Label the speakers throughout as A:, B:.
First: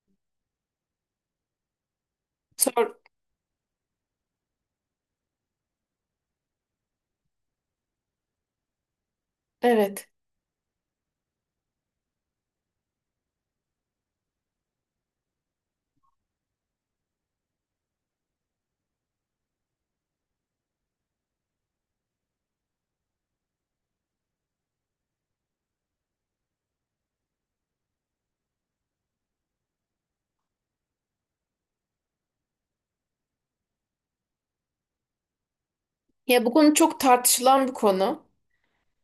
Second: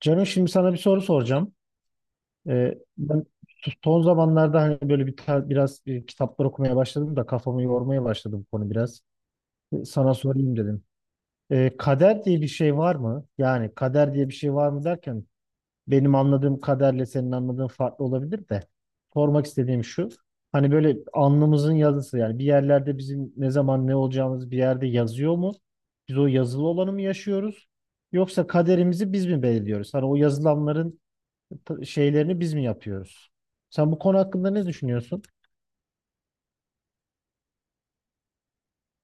A: Canım şimdi sana bir soru soracağım.
B: Sor,
A: Ben son zamanlarda hani böyle biraz kitaplar okumaya başladım da kafamı yormaya başladım bu konu biraz. E,
B: evet.
A: Sana sorayım dedim. Kader diye bir şey var mı? Yani kader diye bir şey var mı derken benim anladığım kaderle senin anladığın farklı olabilir de. Sormak istediğim şu. Hani böyle alnımızın yazısı, yani bir yerlerde bizim ne zaman ne olacağımız bir yerde yazıyor mu? Biz o yazılı olanı mı yaşıyoruz? Yoksa kaderimizi biz mi belirliyoruz? Hani o yazılanların şeylerini biz mi yapıyoruz? Sen bu konu hakkında ne düşünüyorsun?
B: Ya bu konu çok tartışılan bir konu.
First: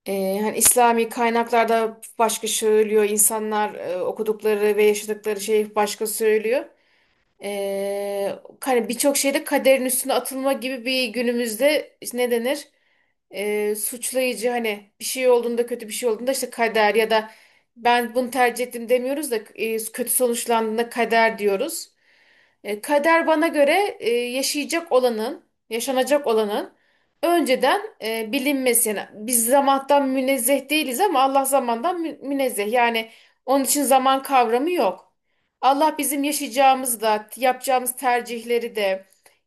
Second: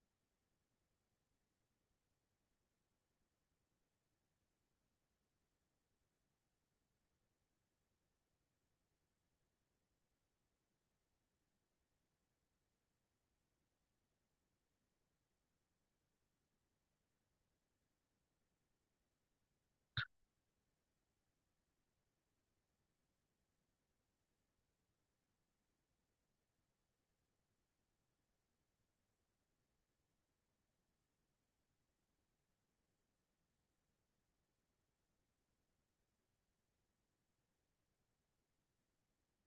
B: Hani İslami kaynaklarda başka söylüyor, insanlar okudukları ve yaşadıkları şey başka söylüyor. Hani birçok şeyde kaderin üstüne atılma gibi bir günümüzde işte ne denir? Suçlayıcı hani bir şey olduğunda, kötü bir şey olduğunda işte kader, ya da ben bunu tercih ettim demiyoruz da kötü sonuçlandığında kader diyoruz. Kader bana göre yaşayacak olanın, yaşanacak olanın önceden bilinmesi. Yani biz zamandan münezzeh değiliz ama Allah zamandan münezzeh. Yani onun için zaman kavramı yok. Allah bizim yaşayacağımız da, yapacağımız tercihleri de,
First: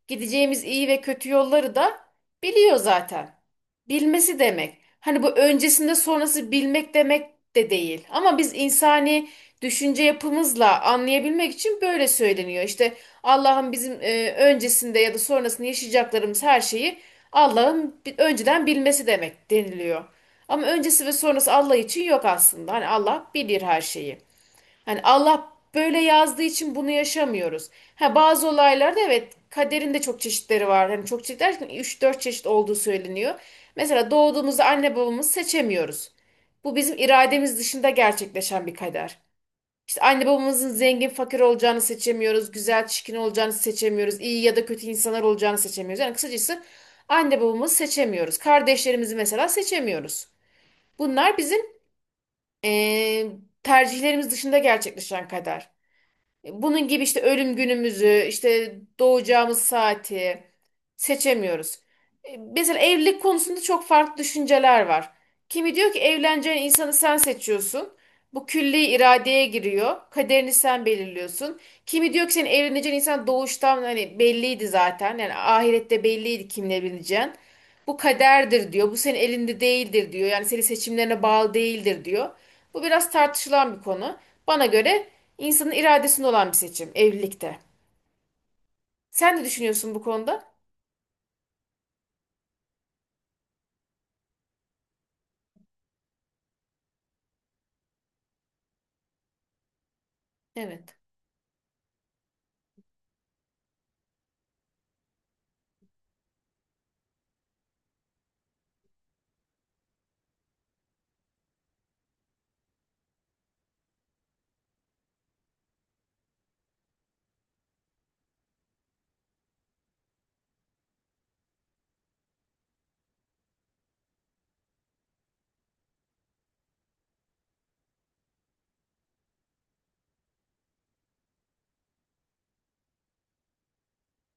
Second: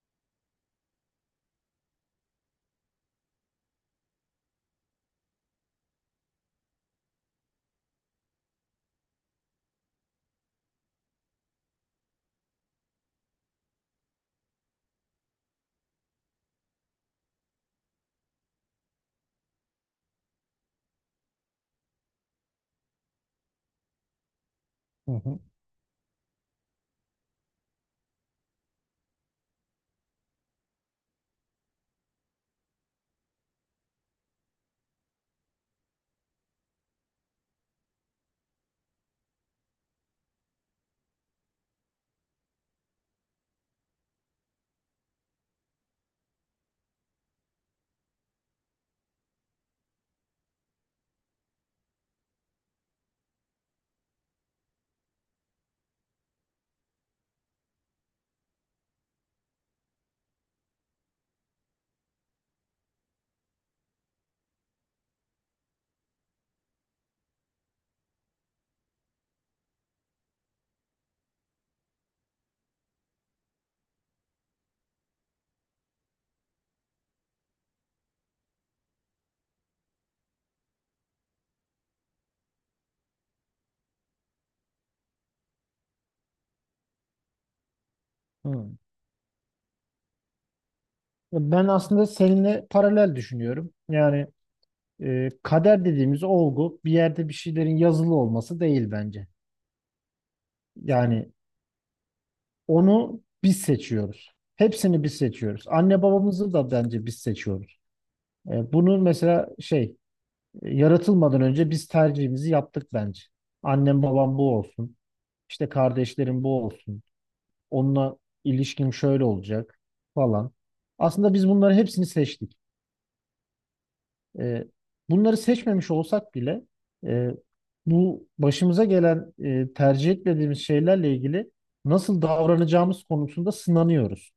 B: gideceğimiz iyi ve kötü yolları da biliyor zaten. Bilmesi demek. Hani bu öncesinde sonrası bilmek demek de değil. Ama biz insani düşünce yapımızla anlayabilmek için böyle söyleniyor. İşte Allah'ın bizim öncesinde ya da sonrasında yaşayacaklarımız her şeyi Allah'ın önceden bilmesi demek deniliyor. Ama öncesi ve sonrası Allah için yok aslında. Hani Allah bilir her şeyi. Hani
A: Hı hı.
B: Allah böyle yazdığı için bunu yaşamıyoruz. Ha bazı olaylarda evet, kaderin de çok çeşitleri var. Hani çok çeşit derken 3-4 çeşit olduğu söyleniyor. Mesela doğduğumuzda anne babamızı seçemiyoruz. Bu bizim irademiz dışında gerçekleşen bir kader. İşte anne babamızın zengin fakir olacağını seçemiyoruz, güzel çirkin olacağını seçemiyoruz, iyi ya da kötü insanlar olacağını seçemiyoruz. Yani kısacası anne babamızı seçemiyoruz. Kardeşlerimizi mesela seçemiyoruz. Bunlar bizim eee, tercihlerimiz dışında gerçekleşen kader. Bunun gibi işte ölüm günümüzü, işte doğacağımız saati seçemiyoruz. Mesela evlilik konusunda çok farklı düşünceler var. Kimi diyor ki evleneceğin insanı sen seçiyorsun. Bu külli iradeye giriyor. Kaderini sen belirliyorsun. Kimi diyor ki senin evleneceğin insan doğuştan hani belliydi zaten. Yani ahirette belliydi kimle evleneceğin. Bu kaderdir diyor. Bu senin elinde değildir diyor. Yani senin seçimlerine bağlı değildir diyor. Bu biraz tartışılan bir konu. Bana göre İnsanın iradesinde olan bir seçim evlilikte.
A: Hı.
B: Sen ne düşünüyorsun bu konuda?
A: Ben aslında seninle paralel düşünüyorum. Yani kader dediğimiz olgu bir yerde bir şeylerin yazılı olması değil bence.
B: Evet.
A: Yani onu biz seçiyoruz. Hepsini biz seçiyoruz. Anne babamızı da bence biz seçiyoruz. E, bunu mesela şey, yaratılmadan önce biz tercihimizi yaptık bence. Annem babam bu olsun. İşte kardeşlerim bu olsun. Onunla ilişkim şöyle olacak falan. Aslında biz bunları hepsini seçtik. E, bunları seçmemiş olsak bile e, bu başımıza gelen, tercih etmediğimiz şeylerle ilgili nasıl davranacağımız konusunda sınanıyoruz.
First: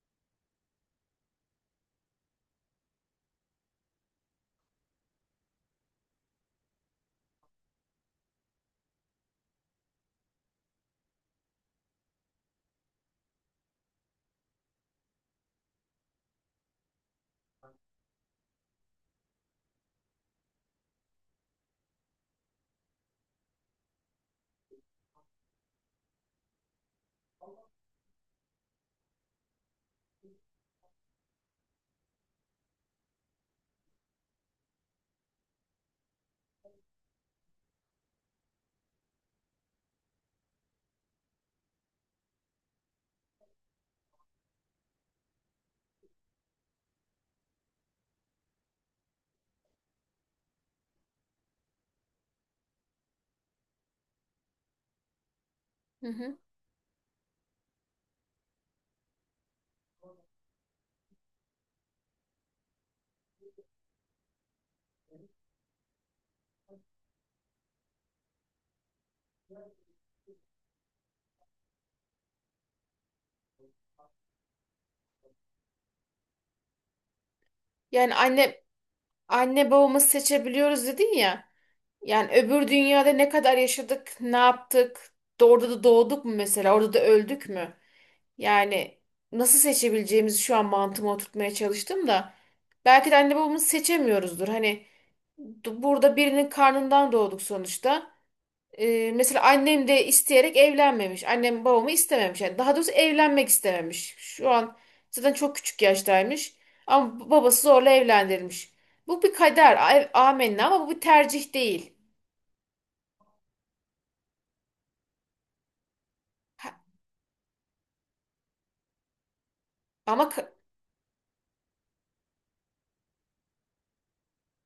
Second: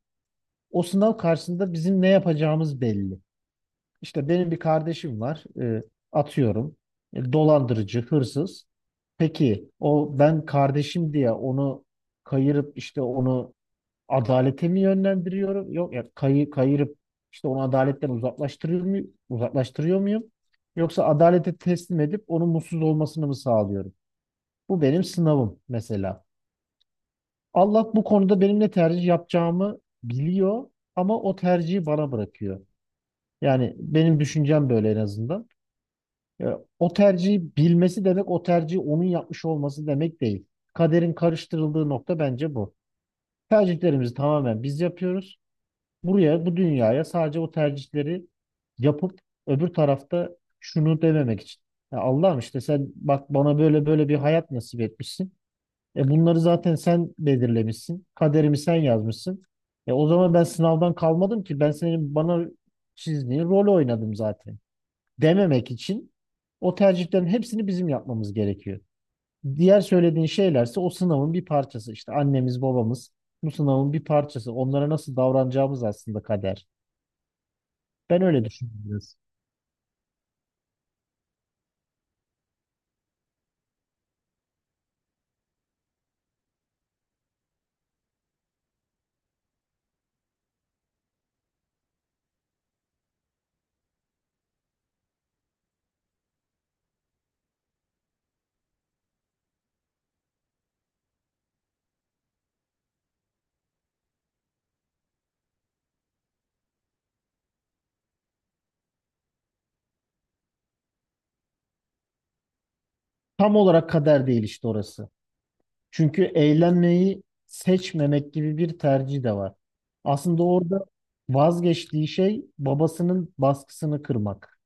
A: O sınav karşısında bizim ne yapacağımız belli. İşte benim bir kardeşim var, atıyorum, dolandırıcı, hırsız. Peki o, ben kardeşim diye onu kayırıp işte onu adalete mi yönlendiriyorum? Yok ya kayırıp işte onu adaletten uzaklaştırıyor muyum? Uzaklaştırıyor muyum? Yoksa adalete teslim edip onun mutsuz olmasını mı sağlıyorum? Bu benim sınavım mesela. Allah bu konuda benim ne tercih yapacağımı biliyor ama o tercihi bana bırakıyor. Yani benim düşüncem böyle en azından. Ya, o tercihi bilmesi demek o tercihi onun yapmış olması demek değil. Kaderin karıştırıldığı nokta bence bu. Tercihlerimizi tamamen biz yapıyoruz. Buraya, bu dünyaya sadece o tercihleri yapıp öbür tarafta şunu dememek için. Ya Allah'ım, işte sen bak bana böyle böyle bir hayat nasip etmişsin.
B: Hı
A: E
B: hı.
A: bunları zaten sen belirlemişsin. Kaderimi sen yazmışsın. E o zaman ben sınavdan kalmadım ki. Ben senin bana çizdiğin rolü oynadım zaten. Dememek için o tercihlerin hepsini bizim yapmamız gerekiyor. Diğer söylediğin şeylerse o sınavın bir parçası. İşte annemiz, babamız bu sınavın bir parçası. Onlara nasıl davranacağımız aslında kader.
B: Yani
A: Ben öyle
B: anne
A: düşünüyorum biraz.
B: anne babamızı seçebiliyoruz dedin ya. Yani öbür dünyada ne kadar yaşadık, ne yaptık, orada da doğduk mu mesela, orada da öldük mü? Yani nasıl seçebileceğimizi şu an mantığıma oturtmaya çalıştım da belki de anne babamızı seçemiyoruzdur. Hani burada birinin karnından doğduk sonuçta. Mesela annem de isteyerek evlenmemiş. Annem babamı istememiş. Yani daha doğrusu evlenmek istememiş. Şu an zaten çok küçük yaştaymış. Ama babası zorla evlendirilmiş. Bu bir kader. Amenna, ama bu bir tercih değil.
A: Tam olarak kader değil işte orası. Çünkü
B: Ha-
A: eğlenmeyi seçmemek gibi bir tercih de var.
B: ama
A: Aslında
B: ka-
A: orada vazgeçtiği şey babasının baskısını kırmak.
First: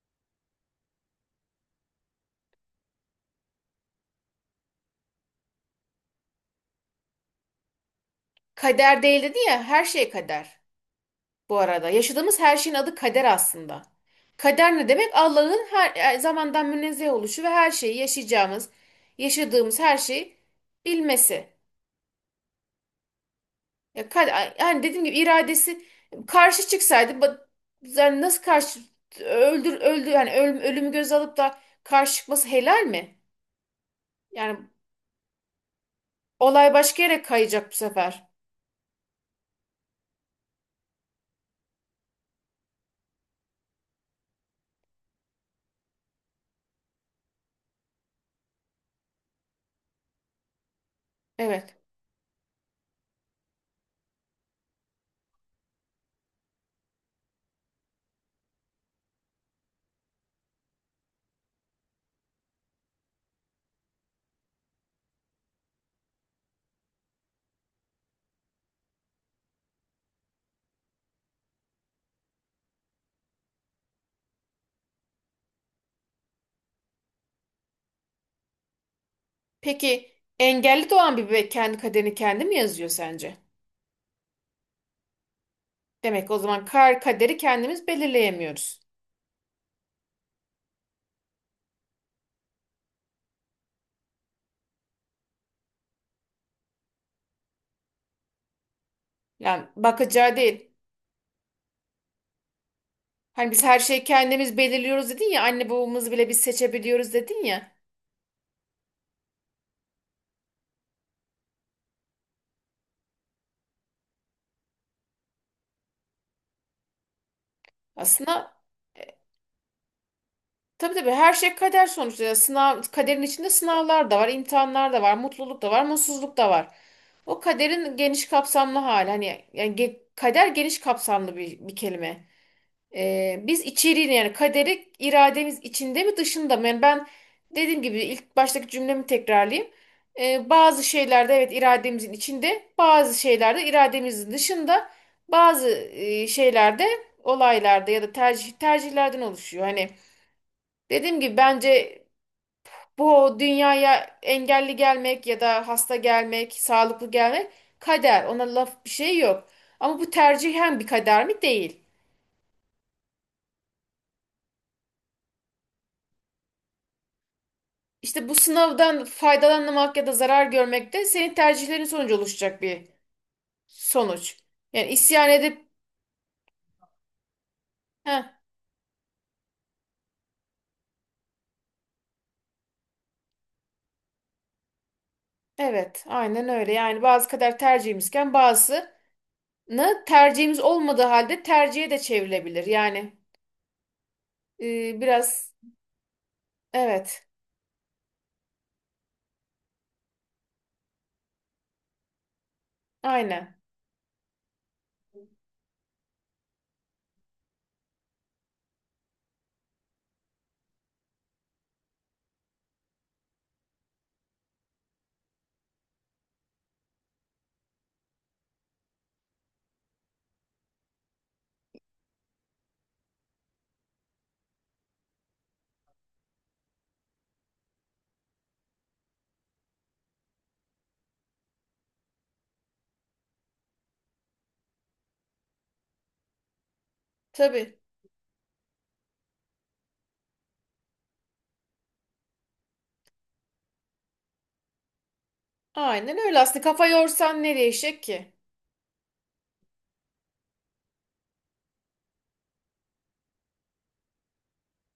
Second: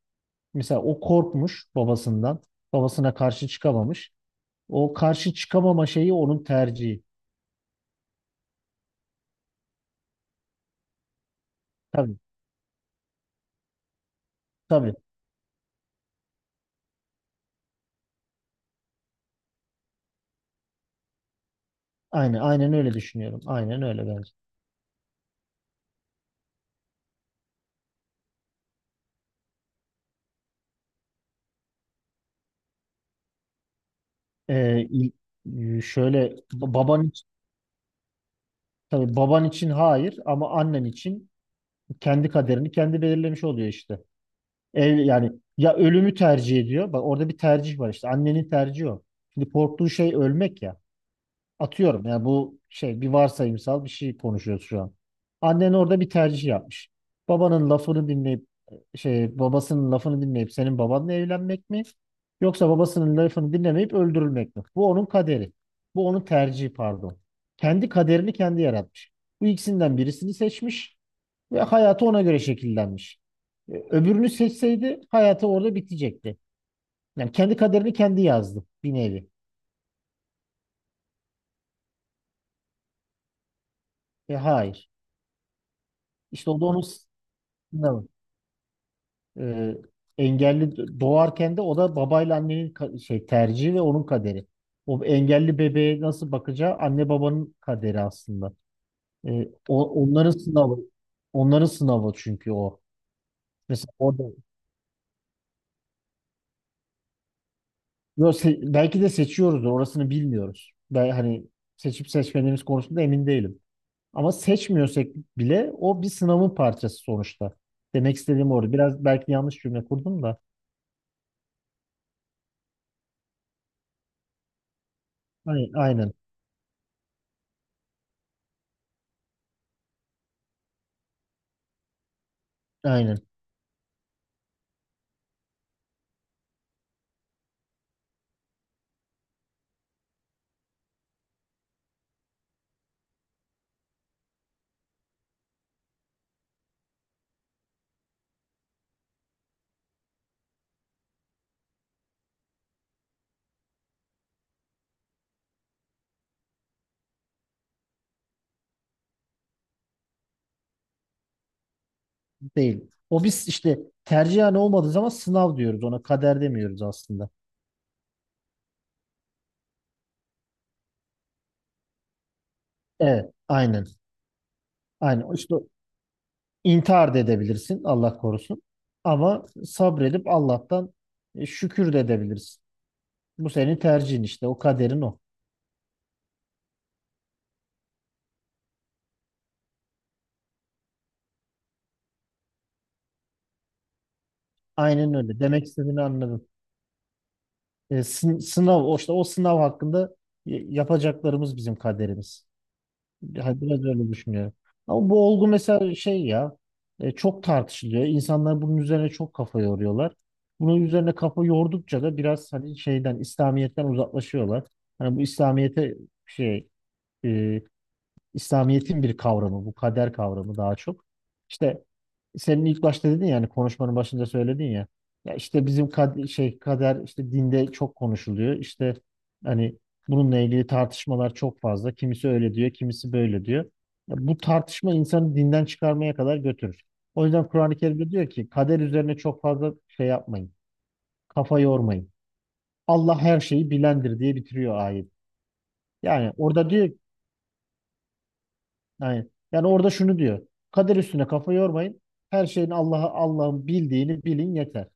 A: Mesela o korkmuş babasından. Babasına karşı çıkamamış. O karşı çıkamama şeyi onun tercihi.
B: Kader değil dedi ya, her şey kader bu arada.
A: Tabii,
B: Yaşadığımız her şeyin adı kader aslında. Kader ne
A: tabii.
B: demek? Allah'ın her zamandan münezzeh oluşu ve her şeyi yaşayacağımız, yaşadığımız her şeyi bilmesi.
A: Aynen, aynen öyle düşünüyorum. Aynen öyle
B: Ya,
A: bence.
B: yani dediğim gibi iradesi karşı çıksaydı yani nasıl karşı, öldü yani ölüm, ölümü göz alıp da karşı çıkması helal mi? Yani
A: Ee, il- Şöyle,
B: olay başka
A: baban
B: yere
A: için,
B: kayacak bu sefer.
A: tabii baban için hayır ama annen için kendi kaderini kendi belirlemiş oluyor işte. Yani ya ölümü tercih ediyor. Bak orada bir tercih var işte. Annenin tercihi o. Şimdi korktuğu şey ölmek ya.
B: Evet.
A: Atıyorum, yani bu şey, bir varsayımsal bir şey konuşuyoruz şu an. Annen orada bir tercih yapmış. Babanın lafını dinleyip şey, babasının lafını dinleyip senin babanla evlenmek mi? Yoksa babasının lafını dinlemeyip öldürülmek mi? Bu onun kaderi. Bu onun tercihi, pardon. Kendi kaderini kendi yaratmış. Bu ikisinden birisini seçmiş. Ve hayatı ona göre şekillenmiş. E, Öbürünü seçseydi hayatı orada bitecekti. Yani kendi kaderini kendi yazdı bir nevi.
B: Peki engelli doğan bir bebek kendi kaderini kendi mi yazıyor sence?
A: E, hayır.
B: Demek o
A: İşte o
B: zaman
A: da onun
B: kaderi kendimiz
A: sınavı.
B: belirleyemiyoruz.
A: E, engelli doğarken de o da babayla annenin şey, tercihi ve onun kaderi. O engelli bebeğe nasıl bakacağı anne babanın kaderi aslında. E,
B: Yani
A: o, onların
B: bakacağı değil.
A: sınavı. Onların sınavı çünkü o.
B: Hani biz her
A: Mesela
B: şeyi
A: orada,
B: kendimiz belirliyoruz dedin ya, anne babamızı bile biz seçebiliyoruz dedin ya.
A: yo, belki de seçiyoruz da orasını bilmiyoruz. Ben hani seçip seçmediğimiz konusunda emin değilim. Ama seçmiyorsak bile o bir sınavın parçası sonuçta. Demek istediğim
B: Aslında
A: orada. Biraz belki yanlış cümle kurdum da.
B: tabii, tabii her şey kader sonuçta. Yani sınav, kaderin içinde sınavlar da var, imtihanlar da var, mutluluk da var,
A: Aynen,
B: mutsuzluk da var. O kaderin geniş kapsamlı hali. Hani yani kader geniş kapsamlı bir kelime.
A: aynen,
B: Biz içeriğini, yani kaderi irademiz içinde mi dışında mı? Yani ben dediğim gibi ilk baştaki cümlemi tekrarlayayım. Bazı şeylerde evet irademizin içinde, bazı şeylerde irademizin dışında, bazı şeylerde, olaylarda ya da tercihlerden oluşuyor. Hani dediğim gibi bence bu dünyaya engelli gelmek ya da hasta gelmek, sağlıklı gelmek kader. Ona laf bir şey yok. Ama bu tercihen bir kader mi? Değil.
A: değil. O biz işte tercihen olmadığı zaman sınav diyoruz, ona kader demiyoruz aslında.
B: İşte bu sınavdan faydalanmak ya da zarar görmek de senin tercihlerin sonucu oluşacak bir
A: Evet, aynen,
B: sonuç. Yani isyan
A: aynen. İşte
B: edip
A: intihar da edebilirsin, Allah
B: heh,
A: korusun. Ama sabredip Allah'tan şükür de edebilirsin. Bu senin tercihin işte, o kaderin o.
B: evet, aynen öyle. Yani bazı kader tercihimizken bazısını tercihimiz olmadığı halde tercihe de çevrilebilir. Yani
A: Aynen öyle.
B: biraz
A: Demek istediğini anladım.
B: evet,
A: Sınav, o işte o sınav hakkında yapacaklarımız bizim kaderimiz.
B: aynen,
A: Yani biraz öyle düşünüyorum. Ama bu olgu mesela şey ya, çok tartışılıyor. İnsanlar bunun üzerine çok kafa yoruyorlar. Bunun üzerine kafa yordukça da biraz hani şeyden, İslamiyet'ten uzaklaşıyorlar. Hani bu İslamiyet'e şey, e, İslamiyet'in bir kavramı bu kader kavramı daha çok. İşte senin ilk başta dedin, yani konuşmanın başında söyledin ya. Ya işte bizim şey, kader işte dinde çok konuşuluyor. İşte hani bununla ilgili tartışmalar çok fazla. Kimisi öyle diyor, kimisi böyle diyor. Ya bu tartışma insanı dinden çıkarmaya kadar götürür. O yüzden Kur'an-ı
B: tabii.
A: Kerim'de diyor ki kader üzerine çok fazla şey yapmayın. Kafa yormayın. Allah her şeyi bilendir diye bitiriyor ayet.
B: Aynen
A: Yani
B: öyle, aslında
A: orada
B: kafa
A: diyor
B: yorsan nereye değişecek ki?
A: yani, yani orada şunu diyor. Kader üstüne kafa yormayın. Her şeyin Allah'a, Allah'ın bildiğini bilin yeter.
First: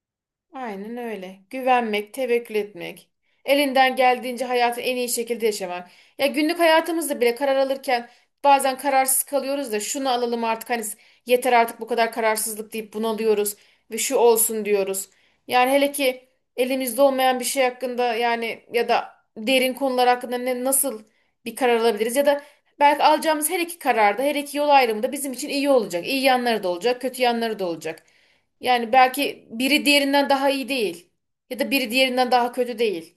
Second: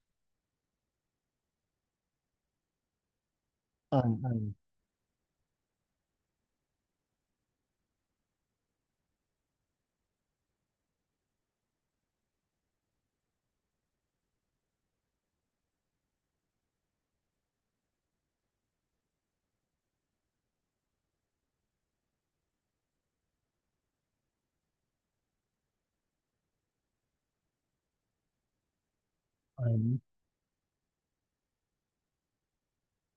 B: Aynen öyle. Güvenmek, tevekkül etmek. Elinden
A: Aynen,
B: geldiğince
A: aynen.
B: hayatı en iyi şekilde yaşamak. Ya günlük hayatımızda bile karar alırken bazen kararsız kalıyoruz da, şunu alalım artık hani yeter artık bu kadar kararsızlık deyip bunalıyoruz ve şu olsun diyoruz. Yani hele ki elimizde olmayan bir şey hakkında, yani ya da derin konular hakkında ne nasıl bir karar alabiliriz, ya da belki alacağımız her iki kararda, her iki yol ayrımında bizim için iyi olacak. İyi yanları da olacak, kötü yanları da olacak. Yani belki biri
A: Aynen.
B: diğerinden daha iyi değil. Ya da biri diğerinden daha kötü değil.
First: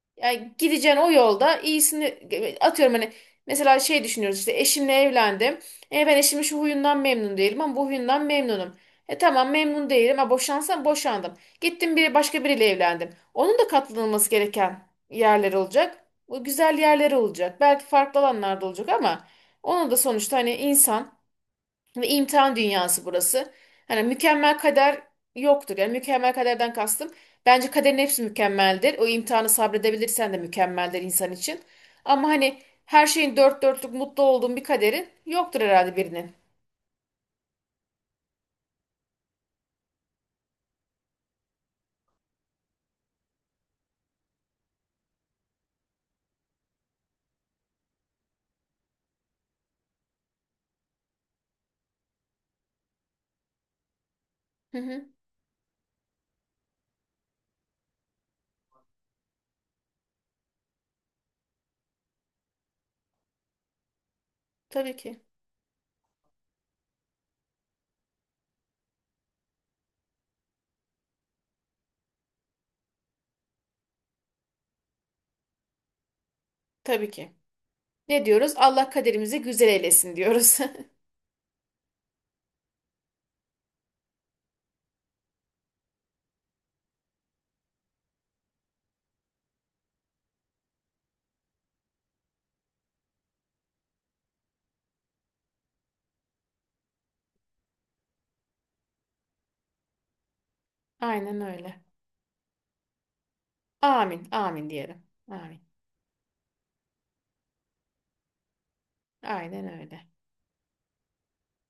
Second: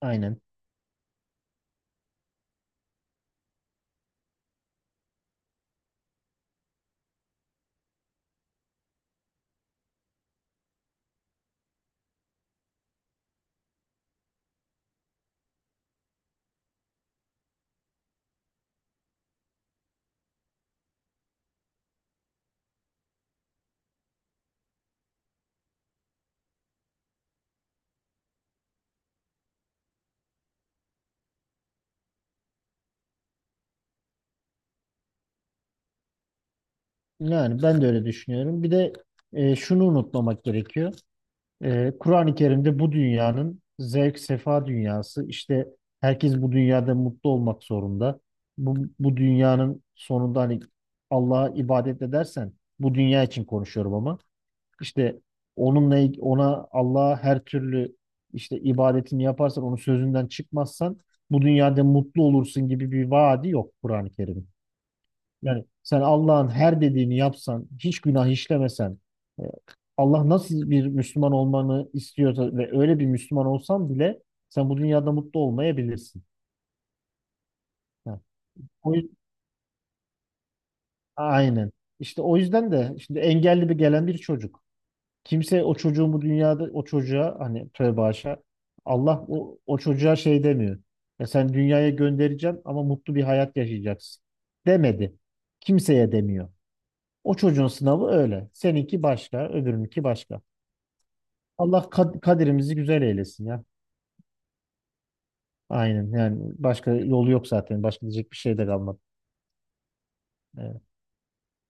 A: Aynen.
B: Yani gideceğin o yolda iyisini, atıyorum hani, mesela şey düşünüyoruz, işte eşimle evlendim. E ben eşimin şu huyundan memnun değilim ama bu huyundan memnunum. E tamam, memnun değilim. Ha boşansam boşandım. Gittim bir başka biriyle evlendim. Onun da katlanılması gereken yerler olacak. O güzel yerleri olacak. Belki farklı alanlarda olacak ama onun da sonuçta hani insan ve imtihan dünyası burası. Hani mükemmel kader yoktur. Yani mükemmel kaderden kastım, bence kaderin hepsi mükemmeldir. O imtihanı sabredebilirsen de mükemmeldir insan için. Ama hani her şeyin dört dörtlük mutlu olduğun bir kaderi yoktur herhalde birinin.
A: Yani ben de öyle düşünüyorum. Bir de şunu unutmamak gerekiyor. E, Kur'an-ı Kerim'de bu dünyanın zevk sefa dünyası. İşte herkes bu dünyada mutlu olmak zorunda. Bu dünyanın sonunda hani Allah'a ibadet edersen, bu dünya için konuşuyorum ama,
B: Hı hı,
A: işte onunla ona, Allah'a her türlü işte ibadetini yaparsan, onun sözünden çıkmazsan bu dünyada mutlu olursun gibi bir vaadi yok Kur'an-ı Kerim'in.
B: tabii ki.
A: Yani sen Allah'ın her dediğini yapsan, hiç günah işlemesen, e, Allah nasıl bir Müslüman olmanı istiyorsa ve öyle bir Müslüman olsan bile sen bu dünyada mutlu olmayabilirsin.
B: Tabii ki.
A: Ha.
B: Ne diyoruz? Allah
A: O, yüz-
B: kaderimizi güzel eylesin diyoruz.
A: aynen. İşte o yüzden de şimdi engelli bir gelen bir çocuk. Kimse o çocuğun bu dünyada o çocuğa hani, tövbe haşa, Allah o, o çocuğa şey demiyor. Ya sen, dünyaya göndereceğim ama mutlu bir hayat yaşayacaksın demedi. Kimseye demiyor. O çocuğun sınavı öyle. Seninki başka, öbürününki başka.
B: Aynen öyle.
A: Allah kaderimizi güzel eylesin ya.
B: Amin, amin diyelim. Amin.
A: Aynen, yani başka yolu yok zaten. Başka diyecek bir şey de kalmadı.
B: Aynen öyle.
A: Ee,